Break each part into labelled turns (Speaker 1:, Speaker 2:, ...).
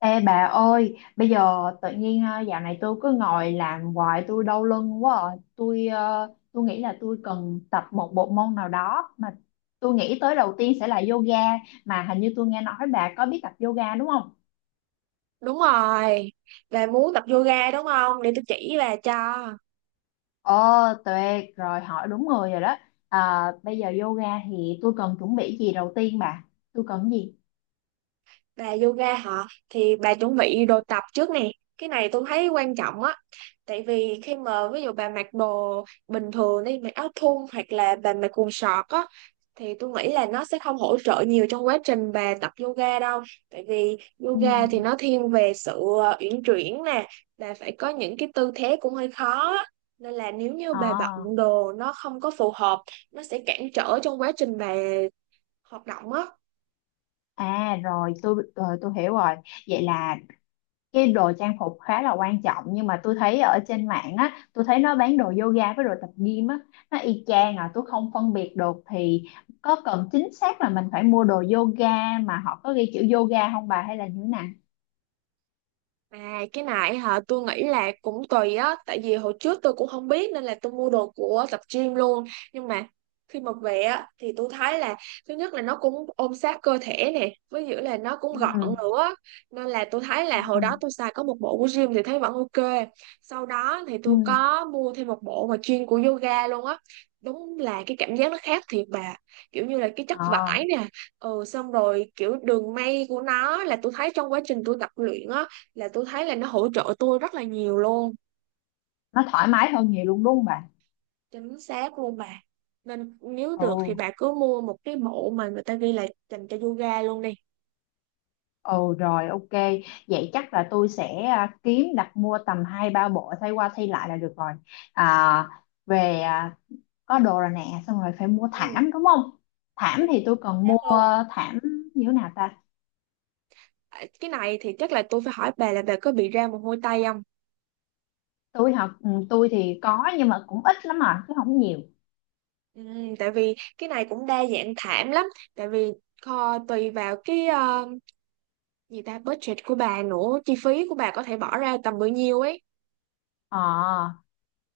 Speaker 1: Ê bà ơi, bây giờ tự nhiên dạo này tôi cứ ngồi làm hoài tôi đau lưng quá à. Tôi nghĩ là tôi cần tập một bộ môn nào đó mà tôi nghĩ tới đầu tiên sẽ là yoga, mà hình như tôi nghe nói bà có biết tập yoga đúng không?
Speaker 2: Đúng rồi, về muốn tập yoga đúng không? Để tôi chỉ bà cho.
Speaker 1: Ồ, tuyệt rồi, hỏi đúng người rồi đó. À, bây giờ yoga thì tôi cần chuẩn bị gì đầu tiên bà? Tôi cần gì?
Speaker 2: Bà yoga họ thì bà chuẩn bị đồ tập trước nè, cái này tôi thấy quan trọng á. Tại vì khi mà ví dụ bà mặc đồ bình thường đi, mặc áo thun hoặc là bà mặc quần sọt á thì tôi nghĩ là nó sẽ không hỗ trợ nhiều trong quá trình bà tập yoga đâu. Tại vì
Speaker 1: Ừ.
Speaker 2: yoga thì nó thiên về sự uyển chuyển nè, bà phải có những cái tư thế cũng hơi khó á. Nên là nếu như bà bận
Speaker 1: À,
Speaker 2: đồ nó không có phù hợp, nó sẽ cản trở trong quá trình bà hoạt động á.
Speaker 1: rồi tôi hiểu rồi. Vậy là cái đồ trang phục khá là quan trọng, nhưng mà tôi thấy ở trên mạng á, tôi thấy nó bán đồ yoga với đồ tập gym á, nó y chang à, tôi không phân biệt được. Thì có cần chính xác là mình phải mua đồ yoga mà họ có ghi chữ yoga không bà, hay là như thế nào?
Speaker 2: À, cái này hả, tôi nghĩ là cũng tùy á, tại vì hồi trước tôi cũng không biết nên là tôi mua đồ của tập gym luôn. Nhưng mà khi mà về á thì tôi thấy là thứ nhất là nó cũng ôm sát cơ thể nè, với giữa là nó cũng
Speaker 1: Ừ.
Speaker 2: gọn nữa, nên là tôi thấy
Speaker 1: Ừ.
Speaker 2: là hồi đó tôi xài có một bộ của gym thì thấy vẫn ok. Sau đó thì
Speaker 1: Ừ.
Speaker 2: tôi có mua thêm một bộ mà chuyên của yoga luôn á, đúng là cái cảm giác nó khác thiệt bà, kiểu như là cái chất vải
Speaker 1: Ờ,
Speaker 2: nè, ừ, xong rồi kiểu đường may của nó, là tôi thấy trong quá trình tôi tập luyện á, là tôi thấy là nó hỗ trợ tôi rất là nhiều luôn.
Speaker 1: nó thoải mái hơn nhiều luôn đúng không bà?
Speaker 2: Chính xác luôn bà, nên nếu được thì
Speaker 1: Ừ,
Speaker 2: bà cứ mua một cái bộ mà người ta ghi là dành cho yoga luôn đi.
Speaker 1: ừ, rồi ok. Vậy chắc là tôi sẽ kiếm đặt mua tầm hai ba bộ thay qua thay lại là được rồi. À, về, à, có đồ rồi nè, xong rồi phải mua
Speaker 2: Ừ,
Speaker 1: thảm đúng không? Thảm
Speaker 2: chính
Speaker 1: thì tôi cần
Speaker 2: xác
Speaker 1: mua
Speaker 2: luôn.
Speaker 1: thảm như thế nào ta?
Speaker 2: À, cái này thì chắc là tôi phải hỏi bà là bà có bị ra mồ hôi tay không.
Speaker 1: Tôi học tôi thì có nhưng mà cũng ít lắm, mà chứ không nhiều.
Speaker 2: Ừ, tại vì cái này cũng đa dạng thảm lắm, tại vì tùy vào cái ờ, gì ta budget của bà nữa, chi phí của bà có thể bỏ ra tầm bao nhiêu ấy.
Speaker 1: Ờ,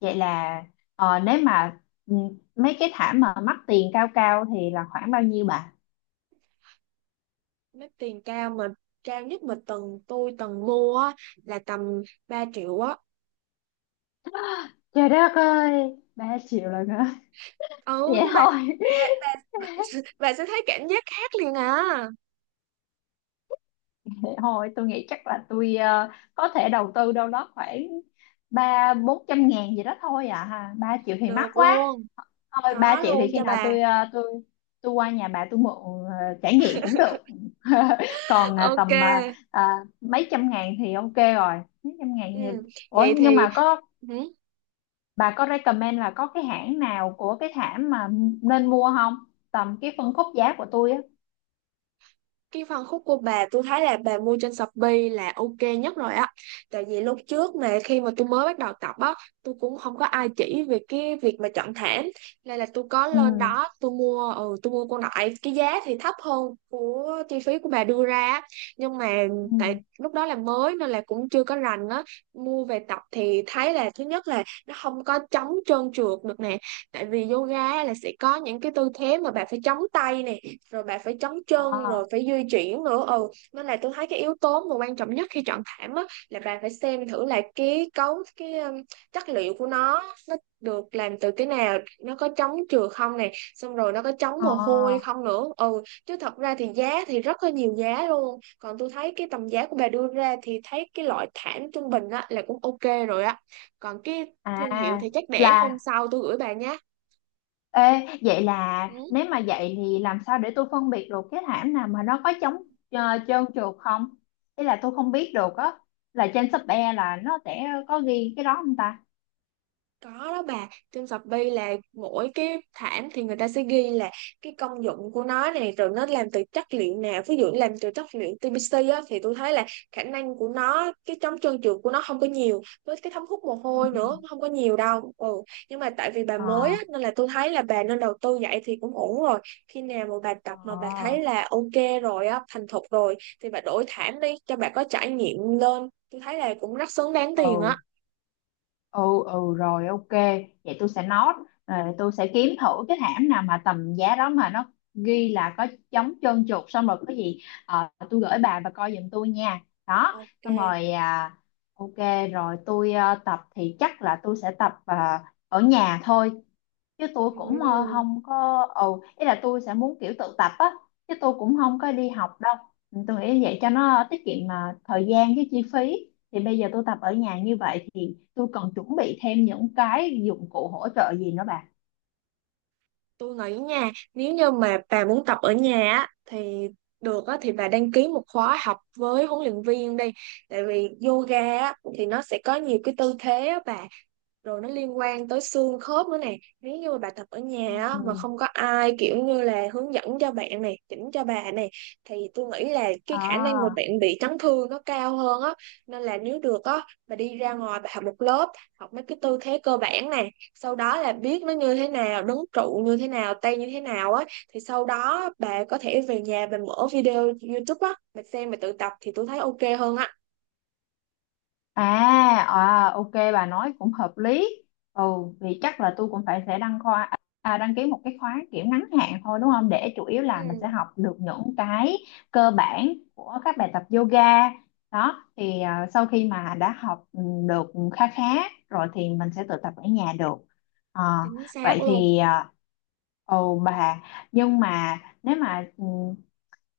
Speaker 1: vậy là, nếu mà, ừ, mấy cái thảm mà mắc tiền cao cao thì là khoảng bao nhiêu bà?
Speaker 2: Mấy tiền cao mà cao nhất mà tôi từng mua á, là tầm 3 triệu á.
Speaker 1: Trời đất ơi, ba triệu là hả? Vậy
Speaker 2: Ừ, nhưng mà
Speaker 1: thôi.
Speaker 2: bà, bà sẽ thấy cảm giác khác liền à.
Speaker 1: Vậy thôi tôi nghĩ chắc là có thể đầu tư đâu đó khoảng ba bốn trăm ngàn gì đó thôi à ha, ba triệu thì mắc
Speaker 2: Được
Speaker 1: quá.
Speaker 2: luôn,
Speaker 1: Thôi ba
Speaker 2: có
Speaker 1: triệu thì
Speaker 2: luôn
Speaker 1: khi
Speaker 2: cho
Speaker 1: nào
Speaker 2: bà.
Speaker 1: tôi tôi qua nhà bà tôi mượn, ờ, trải nghiệm cũng được. Còn
Speaker 2: Ok.
Speaker 1: tầm, à, mấy trăm ngàn thì ok rồi, mấy trăm ngàn
Speaker 2: Ừ,
Speaker 1: thì... Ủa
Speaker 2: vậy thì
Speaker 1: nhưng mà có,
Speaker 2: ừ.
Speaker 1: bà có recommend là có cái hãng nào của cái thảm mà nên mua không, tầm cái phân khúc giá của tôi á?
Speaker 2: Cái phân khúc của bà, tôi thấy là bà mua trên Shopee là ok nhất rồi á. Tại vì lúc trước mà khi mà tôi mới bắt đầu tập á, tôi cũng không có ai chỉ về cái việc mà chọn thảm, nên là tôi có
Speaker 1: Ừ.
Speaker 2: lên đó tôi mua, ừ, tôi mua con đại, cái giá thì thấp hơn của chi phí của bà đưa ra á. Nhưng mà tại
Speaker 1: Ừ.
Speaker 2: lúc đó là mới nên là cũng chưa có rành á, mua về tập thì thấy là thứ nhất là nó không có chống trơn trượt được nè. Tại vì yoga là sẽ có những cái tư thế mà bà phải chống tay nè, rồi bạn phải trấn chân
Speaker 1: Ờ.
Speaker 2: rồi phải di chuyển nữa. Ừ, nên là tôi thấy cái yếu tố mà quan trọng nhất khi chọn thảm á là bạn phải xem thử là cái cấu cái chất liệu của nó được làm từ cái nào, nó có chống trượt không này, xong rồi nó có chống mồ hôi
Speaker 1: Ờ.
Speaker 2: không nữa. Ừ, chứ thật ra thì giá thì rất là nhiều giá luôn. Còn tôi thấy cái tầm giá của bà đưa ra thì thấy cái loại thảm trung bình á là cũng ok rồi á. Còn cái thương hiệu
Speaker 1: À,
Speaker 2: thì chắc để hôm
Speaker 1: là
Speaker 2: sau tôi gửi bà nhé.
Speaker 1: Ê, vậy là
Speaker 2: Ừ.
Speaker 1: nếu mà vậy thì làm sao để tôi phân biệt được cái thảm nào mà nó có chống trơn trượt không? Ý là tôi không biết được á, là trên shop e là nó sẽ có ghi cái đó không ta?
Speaker 2: Có đó bà, trên Shopee là mỗi cái thảm thì người ta sẽ ghi là cái công dụng của nó này, rồi nó làm từ chất liệu nào. Ví dụ làm từ chất liệu TPC á, thì tôi thấy là khả năng của nó, cái chống trơn trượt của nó không có nhiều. Với cái thấm hút mồ hôi
Speaker 1: Ừ.
Speaker 2: nữa, không có nhiều đâu. Ừ. Nhưng mà tại vì bà
Speaker 1: Ờ.
Speaker 2: mới á, nên là tôi thấy là bà nên đầu tư vậy thì cũng ổn rồi. Khi nào mà bà tập mà bà thấy
Speaker 1: Ờ.
Speaker 2: là ok rồi á, thành thục rồi thì bà đổi thảm đi cho bà có trải nghiệm lên. Tôi thấy là cũng rất xứng đáng tiền á.
Speaker 1: Ừ. Ừ, ừ, rồi ok, vậy tôi sẽ note, rồi tôi sẽ kiếm thử cái hãng nào mà tầm giá đó mà nó ghi là có chống trơn trượt, xong rồi có gì tôi gửi bà và coi giùm tôi nha. Đó,
Speaker 2: Ok.
Speaker 1: xong rồi, à, ok. Rồi tập thì chắc là tôi sẽ tập, ở nhà thôi, chứ
Speaker 2: Ừ.
Speaker 1: không có, ừ, ý là tôi sẽ muốn kiểu tự tập á, chứ tôi cũng không có đi học đâu. Ừ, tôi nghĩ vậy cho nó tiết kiệm mà thời gian với chi phí. Thì bây giờ tôi tập ở nhà như vậy thì tôi cần chuẩn bị thêm những cái dụng cụ hỗ trợ gì nữa bà?
Speaker 2: Tôi nghĩ nha, nếu như mà bà muốn tập ở nhà á, thì được á, thì bà đăng ký một khóa học với huấn luyện viên đi. Tại vì yoga á, thì nó sẽ có nhiều cái tư thế á bà, rồi nó liên quan tới xương khớp nữa nè. Nếu như mà bà tập ở
Speaker 1: Ừ.
Speaker 2: nhà á, mà không có ai kiểu như là hướng dẫn cho bạn này, chỉnh cho bà này, thì tôi nghĩ là cái khả năng mà
Speaker 1: À.
Speaker 2: bạn bị chấn thương nó cao hơn á. Nên là nếu được á, bà đi ra ngoài bà học một lớp, học mấy cái tư thế cơ bản nè, sau đó là biết nó như thế nào, đứng trụ như thế nào, tay như thế nào á, thì sau đó bà có thể về nhà bà mở video YouTube á, bà xem bà tự tập thì tôi thấy ok hơn á.
Speaker 1: À, à, ok, bà nói cũng hợp lý. Ừ, vì chắc là tôi cũng phải sẽ đăng ký một cái khóa kiểu ngắn hạn thôi đúng không? Để chủ yếu là mình
Speaker 2: Ừ,
Speaker 1: sẽ học được những cái cơ bản của các bài tập yoga. Đó, thì à, sau khi mà đã học được khá khá rồi thì mình sẽ tự tập ở nhà được. Ờ,
Speaker 2: chính xác
Speaker 1: vậy
Speaker 2: luôn.
Speaker 1: thì, à, ồ bà, nhưng mà nếu mà, ừ,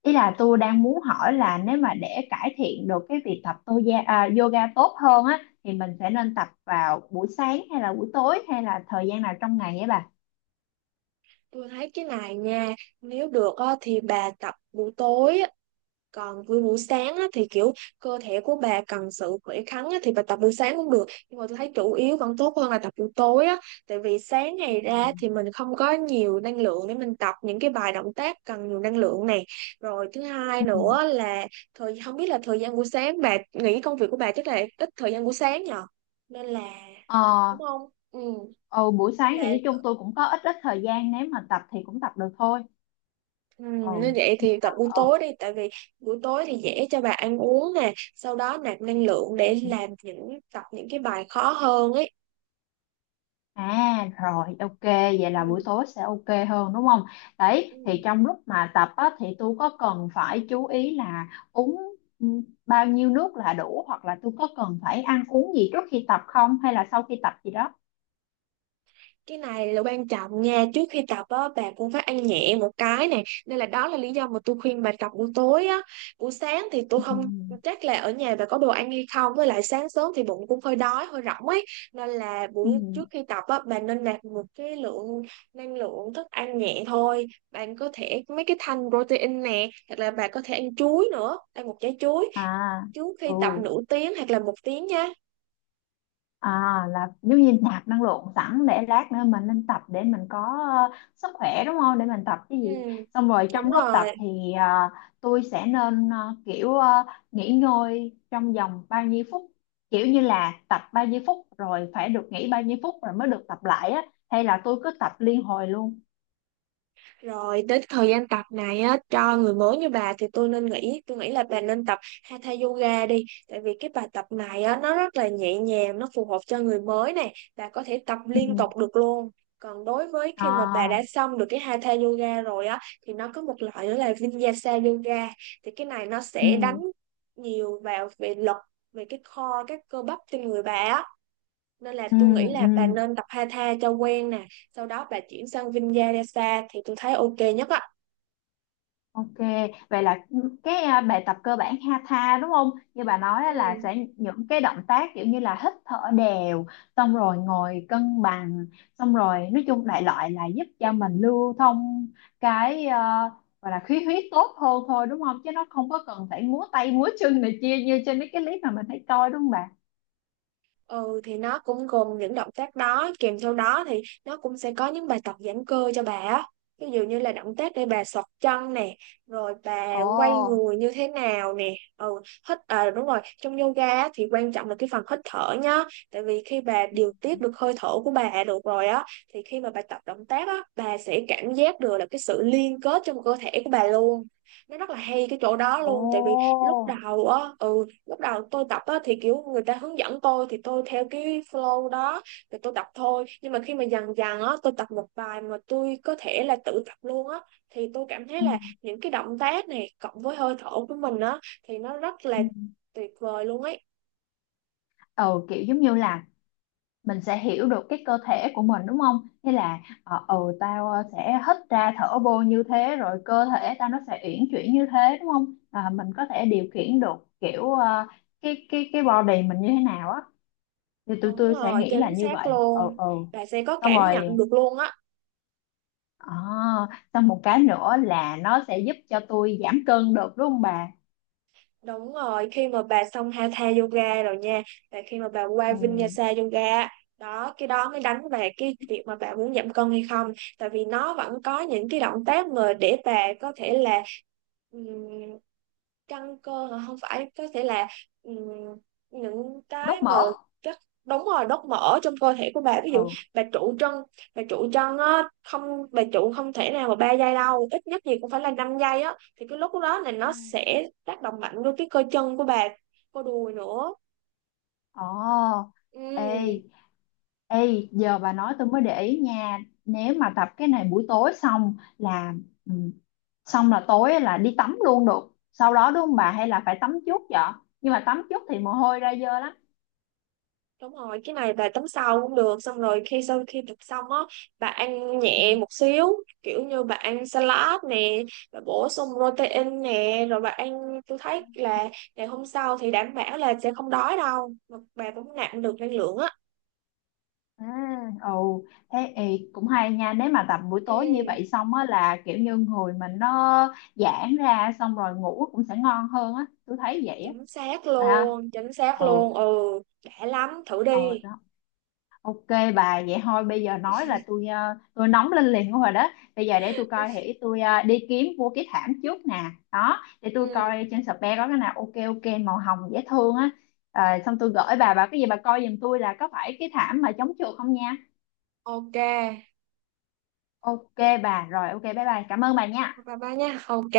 Speaker 1: ý là tôi đang muốn hỏi là nếu mà để cải thiện được cái việc yoga tốt hơn á thì mình sẽ nên tập vào buổi sáng hay là buổi tối hay là thời gian nào trong ngày ấy bà?
Speaker 2: Tôi thấy cái này nha, nếu được á, thì bà tập buổi tối á. Còn buổi buổi sáng á, thì kiểu cơ thể của bà cần sự khỏe khoắn á, thì bà tập buổi sáng cũng được. Nhưng mà tôi thấy chủ yếu vẫn tốt hơn là tập buổi tối á, tại vì sáng ngày
Speaker 1: Ừ.
Speaker 2: ra thì mình không có nhiều năng lượng để mình tập những cái bài động tác cần nhiều năng lượng này. Rồi thứ hai
Speaker 1: Ừ.
Speaker 2: nữa là không biết là thời gian buổi sáng, bà nghĩ công việc của bà chắc là ít thời gian buổi sáng nhờ. Nên là
Speaker 1: Ờ,
Speaker 2: đúng không? Ừ.
Speaker 1: ừ, buổi
Speaker 2: Nên
Speaker 1: sáng thì nói
Speaker 2: là,
Speaker 1: chung tôi cũng có ít ít thời gian, nếu mà tập thì cũng tập được thôi.
Speaker 2: ừ,
Speaker 1: Ừ.
Speaker 2: nếu vậy
Speaker 1: Nhưng
Speaker 2: thì
Speaker 1: mà,
Speaker 2: tập buổi tối đi, tại vì buổi tối thì dễ cho bà ăn uống nè, sau đó nạp năng lượng để
Speaker 1: ừ.
Speaker 2: làm, tập những cái bài khó hơn ấy.
Speaker 1: À, rồi ok, vậy là buổi
Speaker 2: Ừ.
Speaker 1: tối sẽ ok hơn đúng không? Đấy
Speaker 2: Ừ.
Speaker 1: thì trong lúc mà tập á, thì tôi có cần phải chú ý là uống, ừ, bao nhiêu nước là đủ, hoặc là tôi có cần phải ăn uống gì trước khi tập không, hay là sau khi tập gì đó?
Speaker 2: Cái này là quan trọng nha, trước khi tập á bà cũng phải ăn nhẹ một cái nè, nên là đó là lý do mà tôi khuyên bà tập buổi tối á. Buổi sáng thì tôi
Speaker 1: Ừ.
Speaker 2: không chắc là ở nhà bà có đồ ăn hay không, với lại sáng sớm thì bụng cũng hơi đói hơi rỗng ấy. Nên là
Speaker 1: Ừ.
Speaker 2: buổi trước khi tập á, bà nên nạp một cái lượng năng lượng thức ăn nhẹ thôi. Bạn có thể mấy cái thanh protein nè, hoặc là bà có thể ăn chuối nữa, ăn một trái chuối
Speaker 1: À.
Speaker 2: trước
Speaker 1: Ừ.
Speaker 2: khi tập nửa tiếng hoặc là một tiếng nha.
Speaker 1: À, là giống như nạp năng lượng sẵn để lát nữa mình lên tập để mình có, ờ, sức khỏe đúng không? Để mình tập cái
Speaker 2: Ừ,
Speaker 1: gì. Xong rồi
Speaker 2: đúng
Speaker 1: trong lúc tập
Speaker 2: rồi.
Speaker 1: thì, tôi sẽ nên, nghỉ ngơi trong vòng bao nhiêu phút. Kiểu như là tập bao nhiêu phút rồi phải được nghỉ bao nhiêu phút rồi mới được tập lại á. Hay là tôi cứ tập liên hồi luôn.
Speaker 2: Rồi đến thời gian tập này á, cho người mới như bà thì tôi nghĩ là bà nên tập Hatha Yoga đi. Tại vì cái bài tập này á, nó rất là nhẹ nhàng, nó phù hợp cho người mới nè. Bà có thể tập liên
Speaker 1: Ừ.
Speaker 2: tục được luôn. Còn đối với khi mà bà
Speaker 1: À,
Speaker 2: đã xong được cái Hatha Yoga rồi á, thì nó có một loại nữa là Vinyasa Yoga. Thì cái này nó
Speaker 1: ừ,
Speaker 2: sẽ đánh nhiều vào về lực, về cái core, các cơ bắp trên người bà á, nên là
Speaker 1: ừ,
Speaker 2: tôi nghĩ
Speaker 1: ừ.
Speaker 2: là bà nên tập Hatha cho quen nè, sau đó bà chuyển sang Vinyasa thì tôi thấy ok nhất á.
Speaker 1: Ok, vậy là cái, à, bài tập cơ bản hatha đúng không? Như bà nói á, là
Speaker 2: Ừ.
Speaker 1: sẽ những cái động tác kiểu như là hít thở đều, xong rồi ngồi cân bằng, xong rồi nói chung đại loại là giúp cho mình lưu thông cái, à, gọi là khí huyết tốt hơn thôi đúng không? Chứ nó không có cần phải múa tay múa chân này kia như trên mấy cái clip mà mình thấy coi đúng không bà?
Speaker 2: Ừ thì nó cũng gồm những động tác đó, kèm theo đó thì nó cũng sẽ có những bài tập giãn cơ cho bà á. Ví dụ như là động tác để bà xọt chân nè, rồi bà quay
Speaker 1: Ồ.
Speaker 2: người như thế nào nè. Ừ, hít à, đúng rồi, trong yoga á, thì quan trọng là cái phần hít thở nhá. Tại vì khi bà điều
Speaker 1: Ừ.
Speaker 2: tiết được hơi thở của bà được rồi á, thì khi mà bà tập động tác á, bà sẽ cảm giác được là cái sự liên kết trong cơ thể của bà luôn. Nó rất là hay cái chỗ đó
Speaker 1: Ồ.
Speaker 2: luôn, tại vì lúc đầu á, ừ, lúc đầu tôi tập á, thì kiểu người ta hướng dẫn tôi thì tôi theo cái flow đó thì tôi tập thôi. Nhưng mà khi mà dần dần á, tôi tập một bài mà tôi có thể là tự tập luôn á, thì tôi cảm thấy
Speaker 1: Ừ.
Speaker 2: là những cái động tác này cộng với hơi thở của mình á, thì nó rất là
Speaker 1: Ừ,
Speaker 2: tuyệt vời luôn ấy.
Speaker 1: ừ, kiểu giống như là mình sẽ hiểu được cái cơ thể của mình đúng không? Thế là tao, sẽ hít ra thở vô như thế rồi cơ thể tao nó sẽ uyển chuyển như thế đúng không? À, mình có thể điều khiển được kiểu, ờ, cái body mình như thế nào á, thì tụi
Speaker 2: Đúng
Speaker 1: tôi sẽ
Speaker 2: rồi,
Speaker 1: nghĩ là
Speaker 2: chính
Speaker 1: như
Speaker 2: xác
Speaker 1: vậy. Ừ,
Speaker 2: luôn,
Speaker 1: ừ.
Speaker 2: là sẽ có
Speaker 1: Xong
Speaker 2: cảm nhận
Speaker 1: rồi,
Speaker 2: được luôn á.
Speaker 1: ờ, xong một cái nữa là nó sẽ giúp cho tôi giảm cân được đúng không bà?
Speaker 2: Đúng rồi, khi mà bà xong Hatha Yoga rồi nha, và khi mà bà qua
Speaker 1: Ừ,
Speaker 2: Vinyasa Yoga, đó, cái đó mới đánh về cái việc mà bà muốn giảm cân hay không. Tại vì nó vẫn có những cái động tác mà để bà có thể là căng cơ hả? Không, phải có thể là ừm, những cái
Speaker 1: đốt
Speaker 2: mà
Speaker 1: mỡ.
Speaker 2: các, đúng rồi, đốt mỡ trong cơ thể của bà. Ví dụ bà trụ chân, bà trụ chân á không bà trụ không thể nào mà 3 giây đâu, ít nhất gì cũng phải là 5 giây á, thì cái lúc đó là
Speaker 1: Ừ.
Speaker 2: nó sẽ tác động mạnh vô cái cơ chân của bà, cơ đùi nữa.
Speaker 1: Ồ,
Speaker 2: Ừ.
Speaker 1: ê, ê, giờ bà nói tôi mới để ý nha. Nếu mà tập cái này buổi tối xong là, ừ, xong là tối là đi tắm luôn được. Sau đó đúng không bà, hay là phải tắm trước vậy? Nhưng mà tắm trước thì mồ hôi ra dơ lắm.
Speaker 2: Đúng rồi, cái này bà tắm sau cũng được. Xong rồi khi sau khi tập xong á, bà ăn
Speaker 1: Ừ.
Speaker 2: nhẹ một xíu, kiểu như bà ăn salad nè, bà bổ sung protein nè, rồi bà ăn, tôi thấy là ngày hôm sau thì đảm bảo là sẽ không đói đâu, mà bà cũng nạp được năng lượng á.
Speaker 1: À, ồ, thế ê, cũng hay nha. Nếu mà tập buổi
Speaker 2: Ừ,
Speaker 1: tối như vậy xong á là kiểu như người mình nó giãn ra, xong rồi ngủ cũng sẽ ngon hơn á. Tôi thấy vậy á.
Speaker 2: chính xác
Speaker 1: Bà.
Speaker 2: luôn. Chính xác
Speaker 1: Ừ,
Speaker 2: luôn, ừ. Đã lắm, thử
Speaker 1: ừ,
Speaker 2: đi.
Speaker 1: đó. Ok bà, vậy thôi bây giờ nói là tôi nóng lên liền rồi đó. Bây giờ để tôi coi thì đi kiếm mua cái thảm trước nè. Đó để tôi
Speaker 2: Ừ,
Speaker 1: coi trên Shopee có cái nào ok ok màu hồng dễ thương á. Ờ, xong tôi gửi bà cái gì bà coi giùm tôi là có phải cái thảm mà chống trượt không nha.
Speaker 2: ok.
Speaker 1: Ok bà, rồi ok, bye bye, cảm ơn bà nha.
Speaker 2: Bye bye nha, ok.